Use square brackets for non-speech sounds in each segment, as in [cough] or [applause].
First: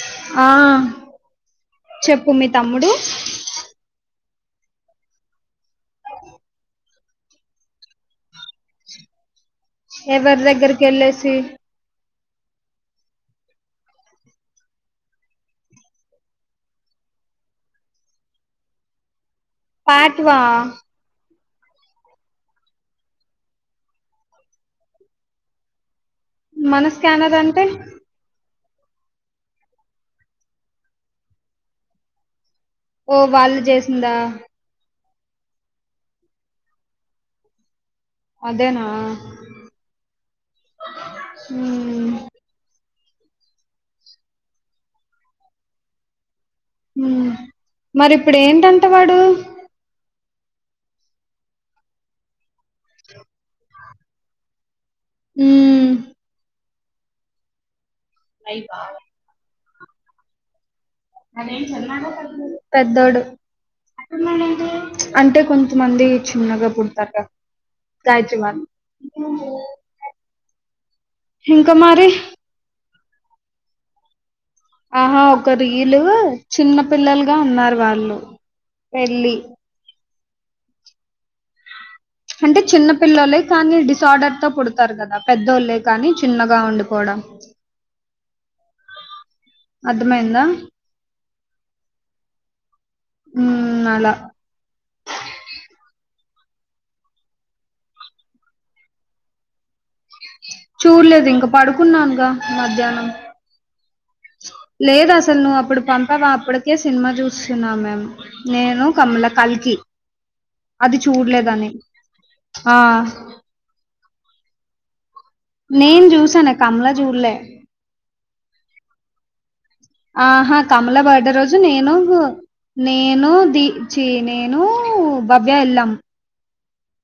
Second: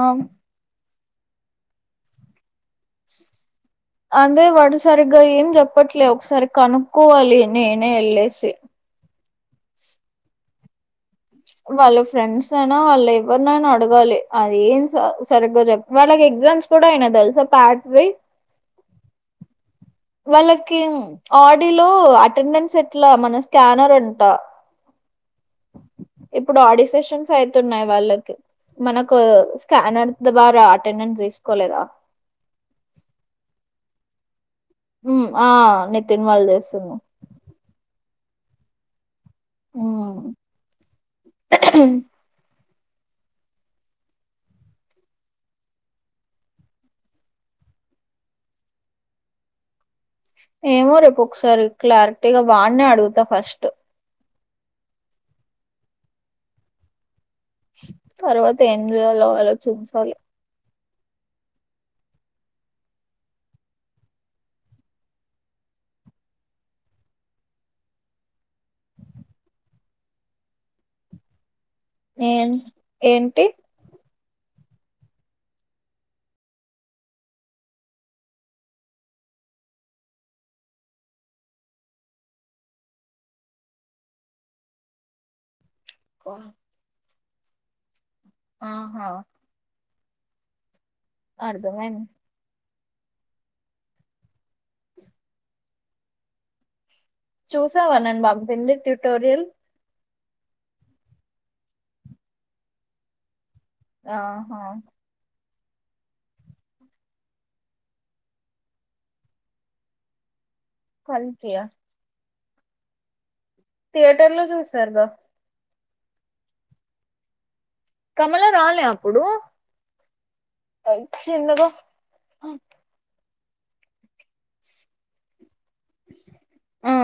అం ఆ చెప్పు మీ తమ్ముడు అందే వాడు సరిగ్గా ఏం జెప్పట్లే. ఒక్సారి కనుక్కోవాలి నేనే ఎళ్ళేసి ఎవరి దగ్గరకెళ్ళేసి? వాళ్ళ ఫ్రెండ్స్ అయినా ఆళ్ళెవ్వర్నైనా అడగాలి అది ఏం స సరిగ్గా చెప్ వాళ్ళకి ఎగ్జామ్స్ కూడా అయినయి తెల్సా పార్ట్వి పాట్వా వాళ్ళకిమ్ ఆడిలో అటెండెన్సెట్లా మన స్కానర్ అంటా ఇప్పుడు మన ఆడి సెషన్స్ స్కానర్ అంటే అయితున్నాయి వాళ్ళకి. మనకూ స్కానర్స్ ద్వారా అటెండెన్స్ తీసుకోలేదా? ఓ వాళ్ళు జేసిందా? ఉ ఆ నితిన్ వాళ్ జేస్తున్నం అదేనా? ఊ ఊ మరి ఇప్పుడేటంట వాడు? ఏమో రేపొక్సారి క్లారిటీగా వాన్నే అడుగుత ఫస్ట్ ఊ తర్వాతేంజెయాలో ఆలోచించాలె. పెద్దోడు అంటే కొంతమంది చిన్నగా పుడతార్గా [unintelligible] ఇంక మరి? ఏం ఏంటి? ఆహ ఒక రీలూ చిన్న పిల్లల్గా ఉన్నారు వాళ్ళు పెళ్ళి అంటే చిన్న పిల్లలే కానీ డిసార్డర్ తో పుడతారు కదా పెద్దోళ్ళె కానీ చిన్నగా ఉండిపోవడం. ఆహా అర్థమైందా? అర్ధమైంది. ఉమ్ అల చూసావా నేన్ బంపింది ట్యూటోరియల్ చూడ్లేదింక పడుకున్నాన్గా మధ్యాహ్నం. ఆహా లేదసల్ నువ్వు అప్పుడు పంప్ పవాప్పడికే సిన్మా జూస్తున్నాం మేము నేను, కమల కల్కి. అది కలికియా చూడ్లేదని ఆ థియేటర్ లో జూసార్గా నేన్ జూసాను కమ్ల జూడ్లే. కమల రాలే అప్పుడూ? ఆహా కమల బర్డే రోజు నేను నేనూ ది చ్చి నేనూ భవ్య ఎళ్ళాం. ఆ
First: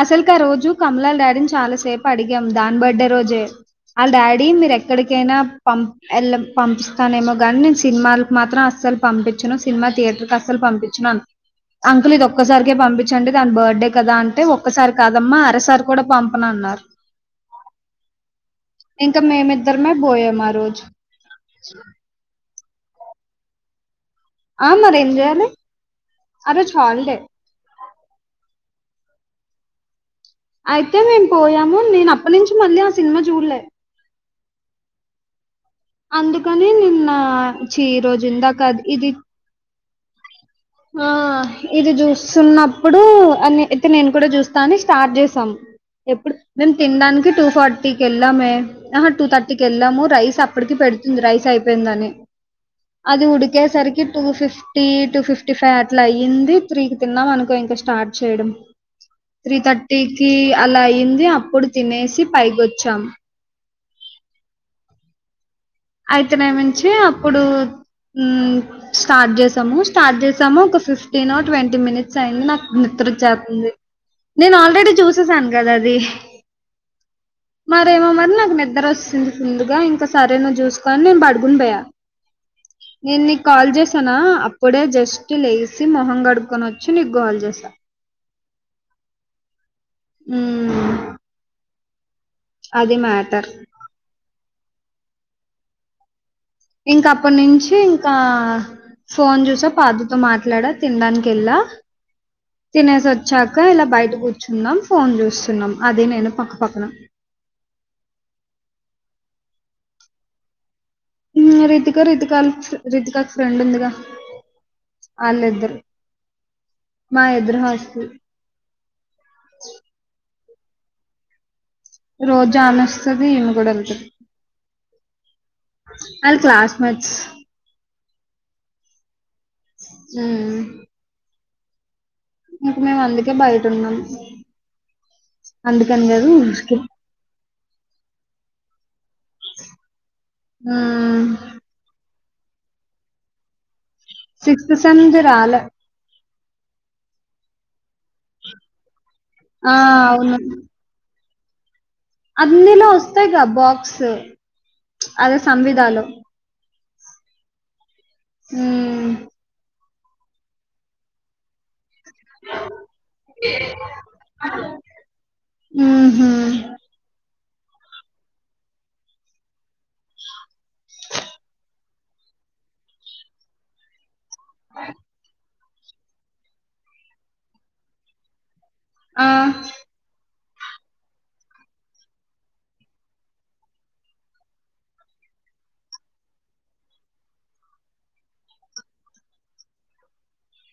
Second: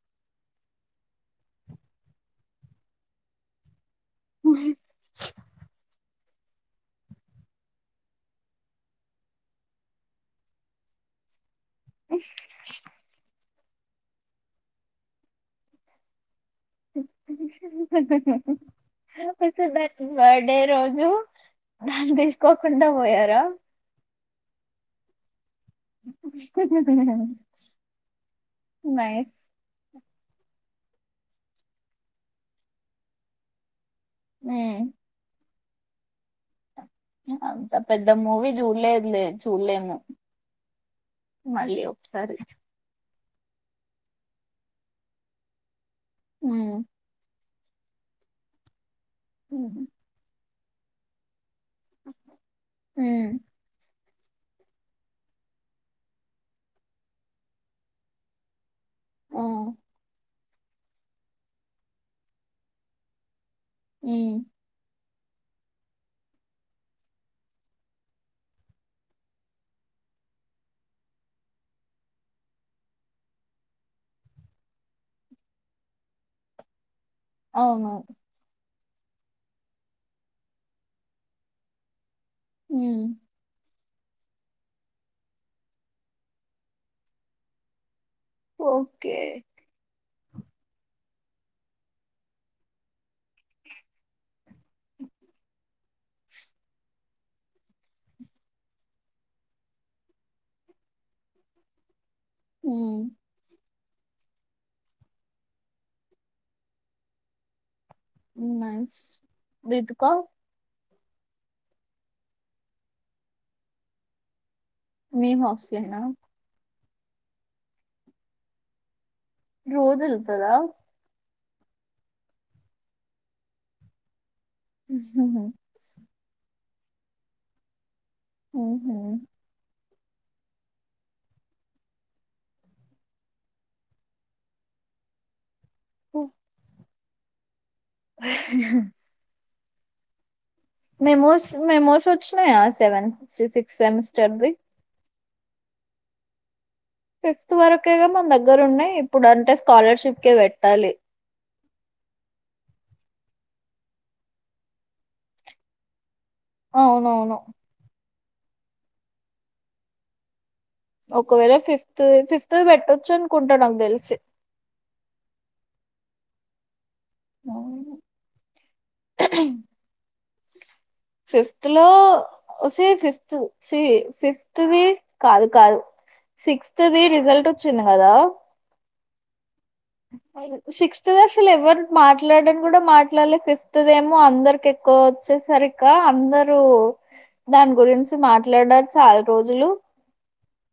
అసల్కారోజు కమలాాల్ డాడీన్ చాలాసేపడిగాం దాని బడ్డె రోజే. ఆళ్ డాడీ మీరెక్కడికైనా పం ఎళ్ళం పంపిస్తానేమో గాన్నేన్ సిన్మాలకు మాత్రం అస్సల్పంపించను సిన్మా థియేటర్కస్సల్ పంపించను అన్ అంకుల్ ఇది ఒక్కసారికే పంపిచ్చండి దాని బర్త్డే కదా అన్ టే ఒక్కసారి కాదమ్మా అరసారి కూడా పంపనన్నారు. ఇంక [inaudible] మేమిద్దరమే పోయాం ఆ బర్త్డే రోజు దాన్ని తీసుకోకుండా పోయారా. ఆ మరి ఏం చేయాలి నైస్ అయితే మేము పోయాము నేను అప్పటినుంచి మళ్ళీ ఆ సినిమా చూడలే. ఊ అందుకని నిన్న్ అంత పెద్ద మూవీ చూడలేదులే చూడలేము. హా మళ్ళీ ఇది ఒకసారి చూస్తున్నప్పుడూ అని అయితే నేను కూడా చూస్తా అని స్టార్ట్ చేసాం. ఎప్పుడు మేమ్ హ్మ్. తిన్డానికి టూ ఫార్టీకి ఎళ్ళామే ఆహ టూ థర్టీకి హుహు. ఎళ్ళాము రైస్ అప్ అప్పడికి పెడుతుంది రైస్ అయిపోయిందని అది హ్మ్. ఉడికేసరికి టూ ఫిఫ్టీ టూ ఫిఫ్ ఫిఫ్టీ ఫై అట్ల అయ్యింది త్రీకి తిన్నాం అనుకో ఇంకా స్టార్ట్ చేయడం. ఆ! త్రీ థర్టీకీ అలా అయింది అప్పుడు తినేసి పైకి వొచ్చాం. ఊ అయితేనేమించీ అప్పుడూ ఊ స్టార్ట్ చేశాము స్టార్ట్ చేశాము ఒక ఫిఫ్టీనో ట్వంటీ మినిట్స్ అయింది నాక నిద్ర వచ్చేత్తుంది. నేను ఆల్రెడీ చూశేసాను కదా అది. అవును. మరేమో మరి నాకు నిద్ర వస్తుంది ఫుల్లుగా ఇంక సరేనువ్వు చూస్ కో అని నేను పడుకుండ్ పోయా హ్మ్. నేన్ నీక్ కాల్ చేశానా అప్పుడే జస్ట్ లేయిసి మొహం కడుకొని వచ్చి నీకు కాల్ చేసా ఓకే ఊ అది మాటర్ అ ఇంకా అప్పట్ నుంచీ ఇంకా ఫోన్ చూశా పార్దుతో మాట్లాడా తిన్డానికి ఎళ్ళా తినేశి హ్మ్. వచ్చాకా ఇలా బయట కూర్చున్నాం ఫోన్ చూస్తున్నాం అదీ నేను పక్కపక్కన. నైస్ రీతుకా ఊ రితిక రితికాళ్ రితికాక్క్ ఫ్రెండ్ ఉందిగా మీ ఆళ్ళిద్దరు హాస్టలేనా? మా ఎదురు హాస్టల్ రోజ్ ఎల్తదా రోజు ఆమె వస్తది ఈమె గూడా ఎళ్తది హహ ఆల్ క్లాస్ మెట్స్ ఆహా ఆ ఇంక మేమ్ అందుకే బయట ఉన్నం అందుకని కదూ [unintelligible] ఆ మెమోస్ మెమోస్ వచ్చినయా సెవెన్ సిక్స్త్ సెమిస్టర్ది. సిక్త్ సెమ్మ్ ది రాళే ఫిఫ్త్ వరకేగా మన దగ్గర ఉన్నయి ఇప్పుడు అంటే ఆ! స్కాలర్షిప్ కేే అవును. పెట్టాలి. అన్నిలో వస్తాయి క బాక్స్ అదే సంవిధాలు అవవ హ్మ్ ఒకవేళ ఫిఫ్త్ ఫిఫ్త్ పెట్టొచ్చు అనుకుంటా నాకు తెలిసి నా హ అవును అ ఫిఫ్త్ లో వసే ఫిఫ్త్ చి ఫిఫ్ ఫిఫ్త్ వి కాదు కాదు సిక్స్త్ వి రిజల్ట్ వచ్చింది కదా ఆ సిక్త్ అసలు ఎవరు మాట్లాడని కూడా మాట్లాడలే ఫిఫ్త్ది ఏమో అందరికం కోవచ్చు సరికా అందరూ దాని గురించి మాట్లాడారు చాలా రోజులు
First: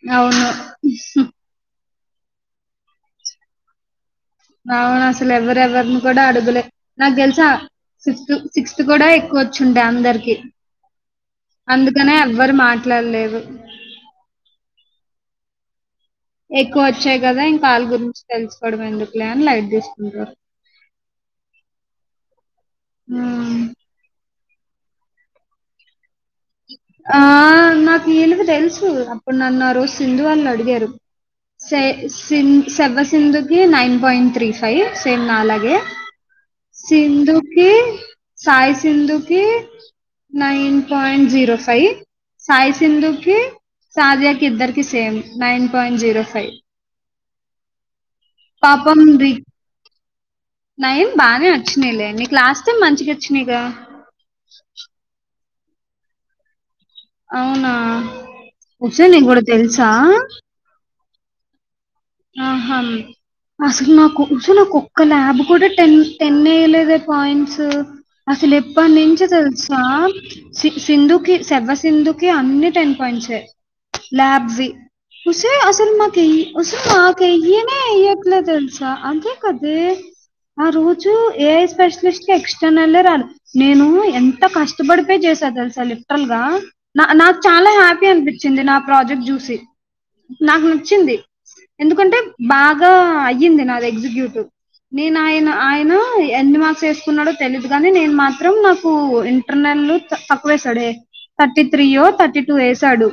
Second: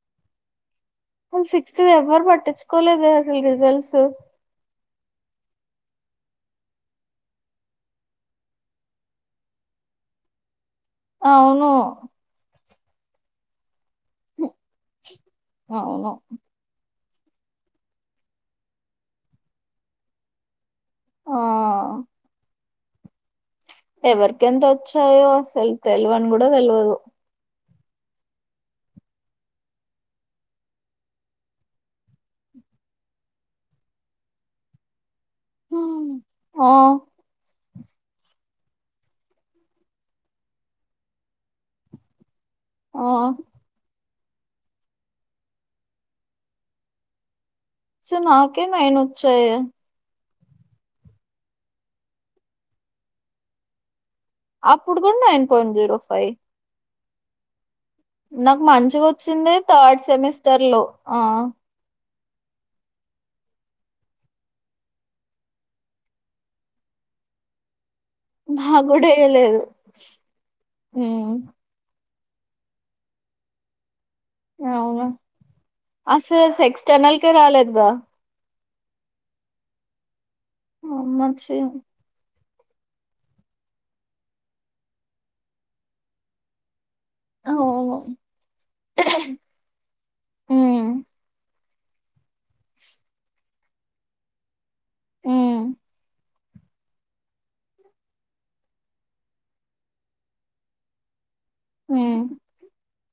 నవును సిక్స్త్ ఎవ్వరు పట్టించుకోలేదు అసలు రిజల్ట్స్ ఆ అసలు ఎవరెవరిని కూడా అడుగులే నాకు తెలుసా సిక్స్త్ సిక్స్త్ కూడా ఎక్కువ వచ్చుంటాయి అందరికి అవును అందుకనే ఎవ్వరు మాట్లాడలేదు. అవును. ఎక్కువ వచ్చాయి కదా ఇంకాళ్ళ గురించి తెలుసుకోవడం ఎందుకులే అని లైట్ తీసుకుంటారు. ఆ ఆ ఎవరికి ఎంత వచ్చాయో అసలు తెలివని కూడా తెలవదు. ఆ నాకు వీళ్ళకి తెలుసు అప్పుడు నన్ను ఆ రోజు సింధు వాళ్ళు అడిగారు స సిం శవసింధుకి నైన్ పాయింట్ త్రీ పై సేమ్ నాలాగే ఆ సింధు కి సాయి సింధు కి nine point zero five Sai ఆ సింధుకిి సాజియా కి ఇద్దరికి same nine point zero five so నాకే నైన్ పాపం వచ్చాయి [unintelligible] నయం బానే వచ్చినాయిలే నీకు లాస్ట్ టైమ్ మంచిగా వచ్చినాయిగా అప్పుడు కూడా నైన్ పాయింట్ జీరో ఫైవ్ అవునా నాకు మంచిగా వచ్చా నీకు కూడా వచ్చింది తెలుసా థర్డ్ సెమిస్టర్ లో ఆ ఆహా అసలు నాకు నాకు ఒక్క ల్యాబ్ కూడా టెన్ టెన్ వేయలేదే పాయింట్స్ అసలు నాకు ఎప్పటి కూడా నుంచి వేయలేదు తెలుసా సి ఉమ్, సింధుకిి శవ సింధు అన్ని టెన్ పాయింట్స్ యే ల్యాబ్ వి అవును ఒసేయ్ అసల్ మాక్ ఎన్ని అసలు ఓస్ ఎక్స్టర్నల్ నాకు కే ఎయ్యనే రాలేదుగా ఏయ్యట్లే తెలుసా అంతే కాదు ఏ ఆ రోజు ఏఐ స్పెషలిస్ట్ ఎక్స్టర్నల్ రాదు నేను ఎంత కష్టపడిపోయి చేసా తెలుసా లిటరల్ గా నా నాకు చాలా అవును హ్యాపీ అనిపించింది నా ప్రాజెక్ట్ చూసి నాకు ఉమ్, నచ్చింది. ఎందుకంటే బాగా అయ్యింది నాది ఎగ్జిక్యూటివ్ నేను ఆయన ఉమ్, ఆయన ఎన్ని మార్క్స్ వేసుకున్నాడో తెలీదు గాని నేను మాత్రం నాకు నన్ను తక్కవేసడే థర్టీ త్రీయో ఉమ్, థర్టీ టూ యేసాడు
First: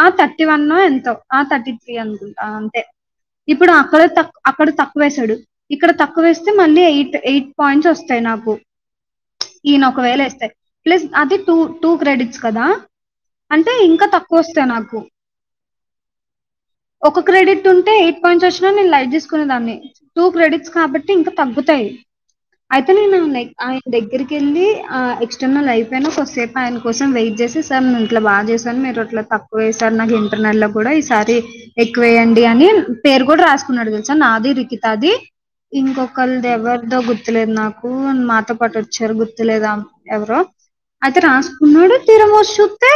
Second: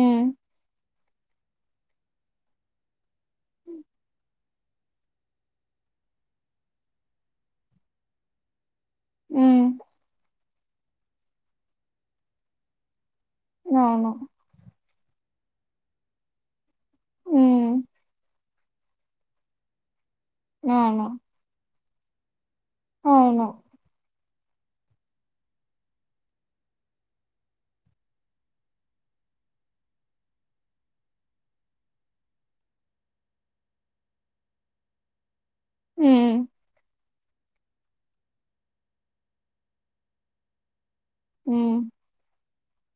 ఆ థర్టీ వన్ ఎంతో ఆ థర్టీ త్రీ అంది అంతే ఇప్పుడు అక్కడ తక్కు అక్కడ తక్కువేసాడు. ఇక్కడ తక్కువేస్తే మళ్ళీ ఎయిట్ ఎయిట్ పాయింట్స్ వస్తాయి నాకు ఉమ్, ఈయన ఒకవేళ ఏస్తే ప్లస్ అది టూ టూ క్రెడిట్స్ కదా అంటే ఇంకా అవును తక్కువ వస్తాయి నాకు ఒక క్రెడిట్ ఉమ్, ఉంటే ఎయిట్ పాయింట్స్ వచ్చినా నేను లైట్ తీసుకునే దాన్ని టూ క్రెడిట్స్ అవును కాబట్టి ఇంకా తగ్గుతాయి అయితే నేను ఆ అవును ఆయన దగ్గరికి వెళ్ళి ఆ ఎక్స్టర్నల్ అయిపోయిన కొద్దీసేపు ఆయన కోసం వెయిట్ చేసి సార్ నేను ఇట్లా బాగా చేశాను మీరు అట్లా తక్ వేసారు నాకు ఇంటర్నల్ లో కూడా ఈసారి ఎక్కువేయండి అని పేరు కూడా రాసుకున్నాడు తెలుసా నాది రికితాది ఉమ్, ఇంకొకళది ఎవరిదో గుర్తులేదు నాకు కు మాతో పాటు వచ్చారు గుర్తులేదా ఆమె ఎవరో అయితే ఉమ్, రాసుకున్నాడు తీరా వచ్చి చూస్తే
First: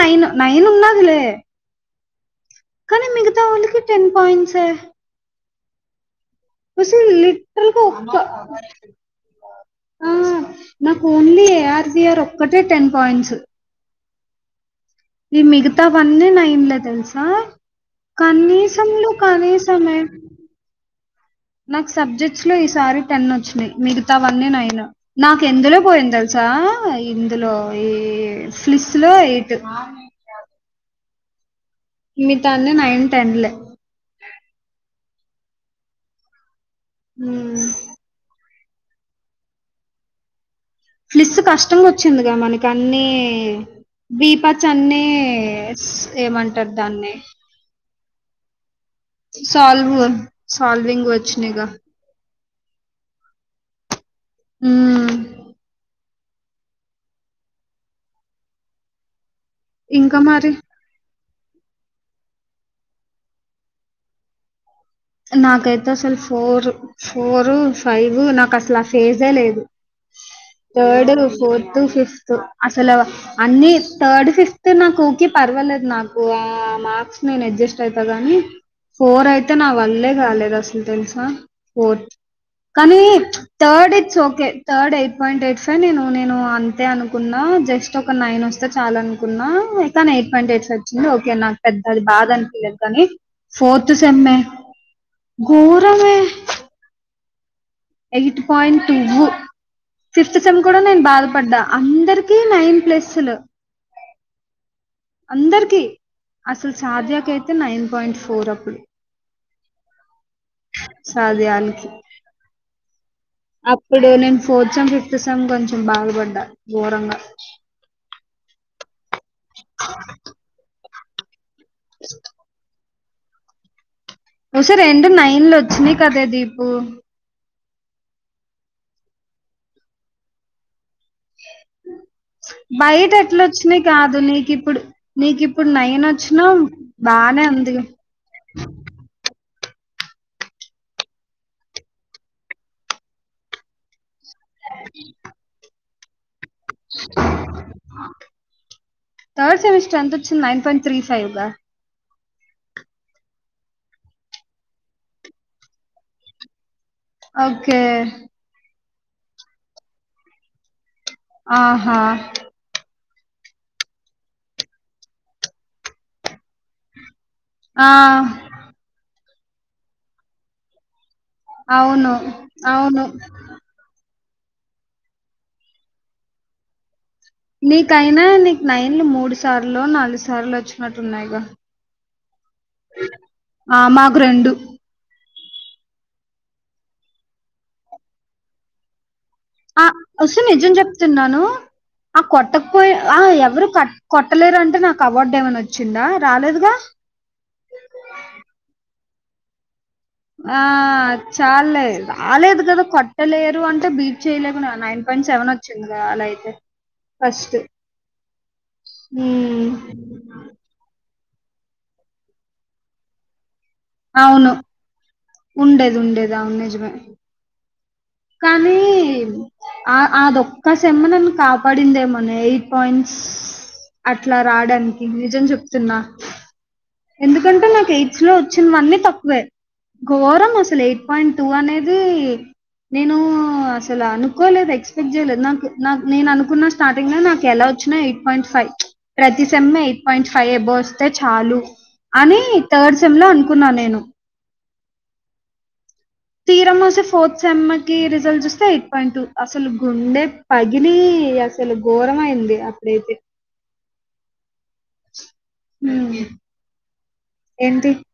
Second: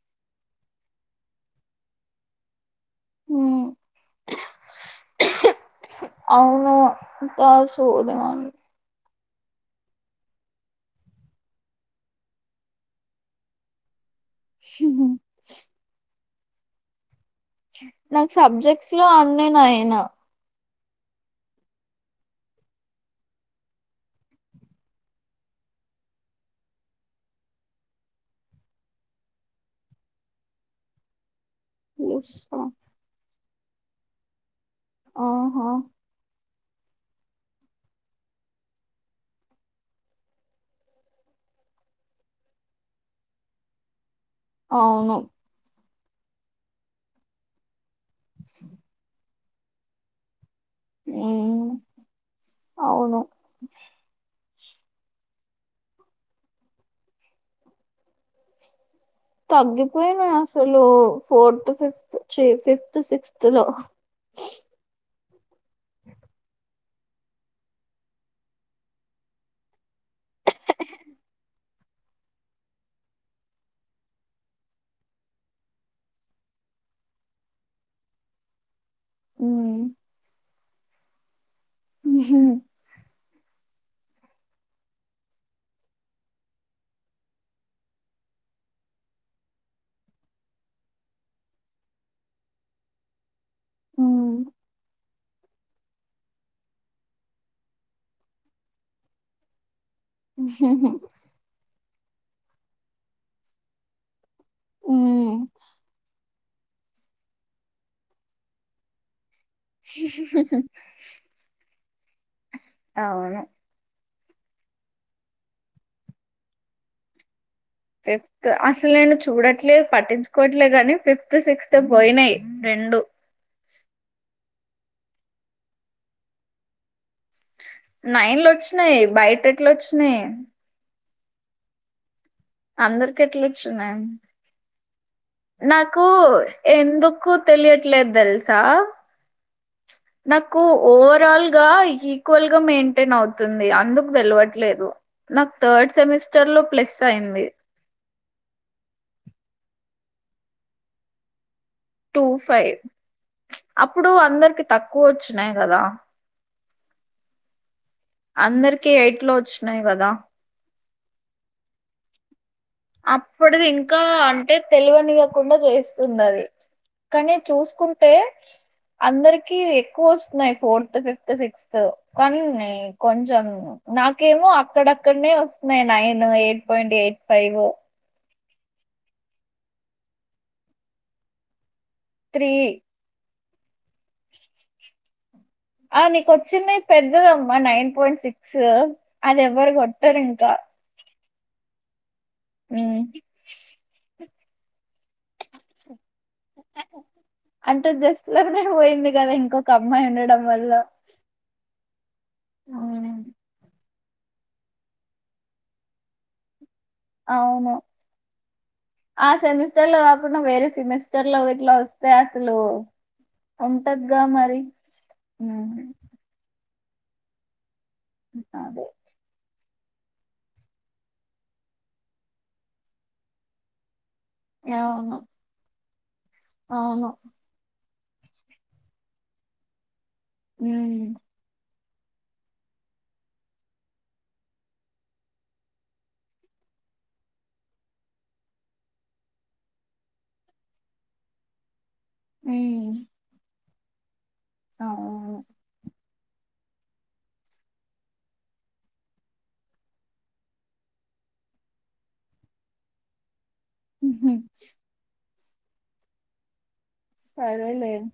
నైన్ నైన్ ఉన్నది లే కానీ ఉమ్. మిగతావాళ్ళకి టెన్ పాయింట్స్ ఏ అవును అసలు దాని లిటరల్ గా సోది ఒక్క దాన్ ఆ [unintelligible] నాకు ఓన్లీ ఏఆర్ బిఆర్ ఒక్కటే టెన్ పాయింట్స్ హుహు ఇంకా మిగతా వన్నీ నైన్లే తెలుసా నాకు సబ్జెక్ట్స్ లో కనీసంలో అన్ని నైన్ కనీసమే నాకు సబ్జెక్ట్స్ లో ఈసారి టెన్ వచ్చినాయి మిగతావన్నీ నైన్ నాకు ఎందులో పోయింది తెలుసా ఇందులో ఈ ఫ్లిస్ ఎయిట్ చూస్తా మిగతాయనన్ని నైన్ టెన్లే ఆ హ హామ్ ఫ్లిస్ కష్టంగా వచ్చిందిగా మనక అన్ని దీప అవును. చన్నీస్ ఏమంటారు దాన్ని [unintelligible] సాల్వ్ సాల్వింగ్ వచినైగా హ్మ్. అవును. హు ఇంకా తగ్గిపోయినా మరి అసలు ఫోర్త్ ఫిఫ్త్ చీ ఫిఫ్త్ సిక్స్త్ లో నాకైతే అసలు ఫోర్ ఫోర్ ఫైవ్ నాకు అసలు ఆ ఫేజే లేదు థర్డ్ ఫోర్త్ ఫిఫ్త్ అసల అన్నీ థర్డ్ ఫిఫ్త్ నాకు ఒకే పర్వాలేదు నాకు ఆ మార్క్స్ నేను అడ్జస్ట్ అయిత కాని ఫోర్ అయితే నా హ్మ్. వల్లే కాలేదు అసలు తెలుసా ఫోర్ కానీ చ్చు third it's okay third eight point eight five నేను నేను అంతే అనుకున్నా జస్ట్ ఒక నైన్ వస్తే చాలు అనుకున్నా కానీ ఎయిట్ పాయింట్ ఎయిట్ ఫైవ్ వచ్చింది ఓకే నాకు పెద్ద అది బాధ అనిపియలేదు కానీ ఫోర్త్ సెమ్మె హ్మ్. గోరమే eight point two fifth sem కూడా నేను బాధపడ్డా అందరికీ నైన్ ప్లస్సులు హ్మ్. అందరికీ అసలు సాదియాకి అయితే నైన్ పాయింట్ ఫోర్ అప్పుడు హ్మ్మ్మ్ ధ్యానికి అవును అప్పుడు నేను ఫోర్త్ సెమ్ ఫిఫ్త్ సెమ్ కొంచెం బాధపడ్డా ఘోరంగా ఫిఫ్త్ అసలు నేను చూడట్లేదు పటిన్చుకోవట్లేదు గాని ఫిఫ్త్ సిక్స్త్ పోయినాయి రెండు ఒసే రెండు నైండ్లొచ్చినాయ్ కదే దీపూ నైండ్లొచ్చినాయ్ బైటెట్లొచ్చినాయ్ బైట ఎట్లొచ్చినాయ్ అందరికెట్లొచ్చినాయి? కాదు నీకిప్పుడు నీకిప్పుడు నైన్ నాకు వచ్చినా ఎందుకు బానే ఉంది తెలియట్లేద్ దెల్సా నాకు ఓవరాల్ గా ఈక్వల్ గా మెయింటెన్ అవుతుంది అందుక్ దెల్వడ్ ట్లేదు నాక్ థర్డ్ సెమిస్టర్ లో ప్లస్సైంది థర్డ్ సెమిస్ట్రెంతొచ్చింది నైన్ పాయింట్ త్రీ ఫైవ్ గా టూ ఫైవ్ అప్పుడు అందర్కి తక్కువొచ్చినాయ్ గదా ఓకే అందర్కి ఎయిట్ లో వొచ్చినాయ్ గదా ఆహా అప్పడిది ఇంకా అంటే తెల్వనియ్యకుండా జేస్తుందది కానీ ఆ చూస్కుంటే అందరికి ఎక్కువొస్తున్నాయ్ ఫోర్తు ఫిఫ్ ఫ్తో సిక్స్తో అవును కొని అవును కొంచమూ నాకేమో అక్కడక్కన్నే వస్తున్నయ్ nine eight point eight five మీకైనా నీక్ నైండ్లు మూడు సార్లో, నాలు సార్లో వొచ్చినట్టున్నాయ్ గా త్రీ ఆ మాకు రెండు ఆ నీకొచ్చింది పెద్దదమ్మా నైన్ పాయింట్ సిక్సూ ఆ ఓస్సా నిజం జెప్తున్నాను. ఆ కొట్టక్ పోయి ఉమ్. ఆ ఎవ్వరు కట్ కొట్టలేరు అంటే నాక అవార్డు ఏమైనా వొచ్చిందా రాలేదుగా అంటే జస్టు లోనే వోయింది గదా ఇంకొక అమ్మాయ్ ఉండ ఆ చాల్లే రాలేదు గదా ఉమ్. కొట్టలేరు అంటే బీ చేయలేకున్నా నైన్ పాయింట్ సెవెనొచ్చిందిగదా అలా ఐతే అవును ఆ ఉమ్ సెమిస్టర్ లో గాక కున్న వేరే సెమిస్టర్ లో ఇట్లా వొస్తే అసలు ఉంటగ్గా మరి ఉమ్. ఉండద్ ఉండేద్ అవున్ నిజమే అదే కానీమ్ ఆ అదొక్క సెమ్మే నన్ను కాపాడిందేమోనే ఎయిట్ పాయింట్స్ అట్లా రాడాన్కి నిజం చెప్తున్నా ఆహా దంటే నాకి ఎయిట్స్ లో వొచ్చిన్ న్వన్నీ అ తక్క్వే ఘోరం అసలు ఎయిట్ ఉమ్. పాయిన్ టూ అనేదీ నేనూ అసలు అనుకోలేదు ఎక్స్పెక్ట్ జేయ్ లేదు నాకు నాక్ నేననుకున్న స్టార్టింగ్లా నాకెలా వొచ్చిన ఎ పాయింట్ ఫై ప్రతి సెమ్మే ఎయిట్ పాయింట్ ఫై అబో వొస్తే చాలు అని ఊ థర్డ్ సెమ్ ల్లో అనుకున్నా నేను అవ్వునూ తీరమ్మొస్సే ఫోర్త్ సెమ్మర్ కి రిజల్ జూస్తే ఎయిట్ పాయింట్ టూ అస్సలు గుండే పగిలీ అసలు ఘోరమైంది అప్పుడైతే ఉహు హూ సరేలేమ్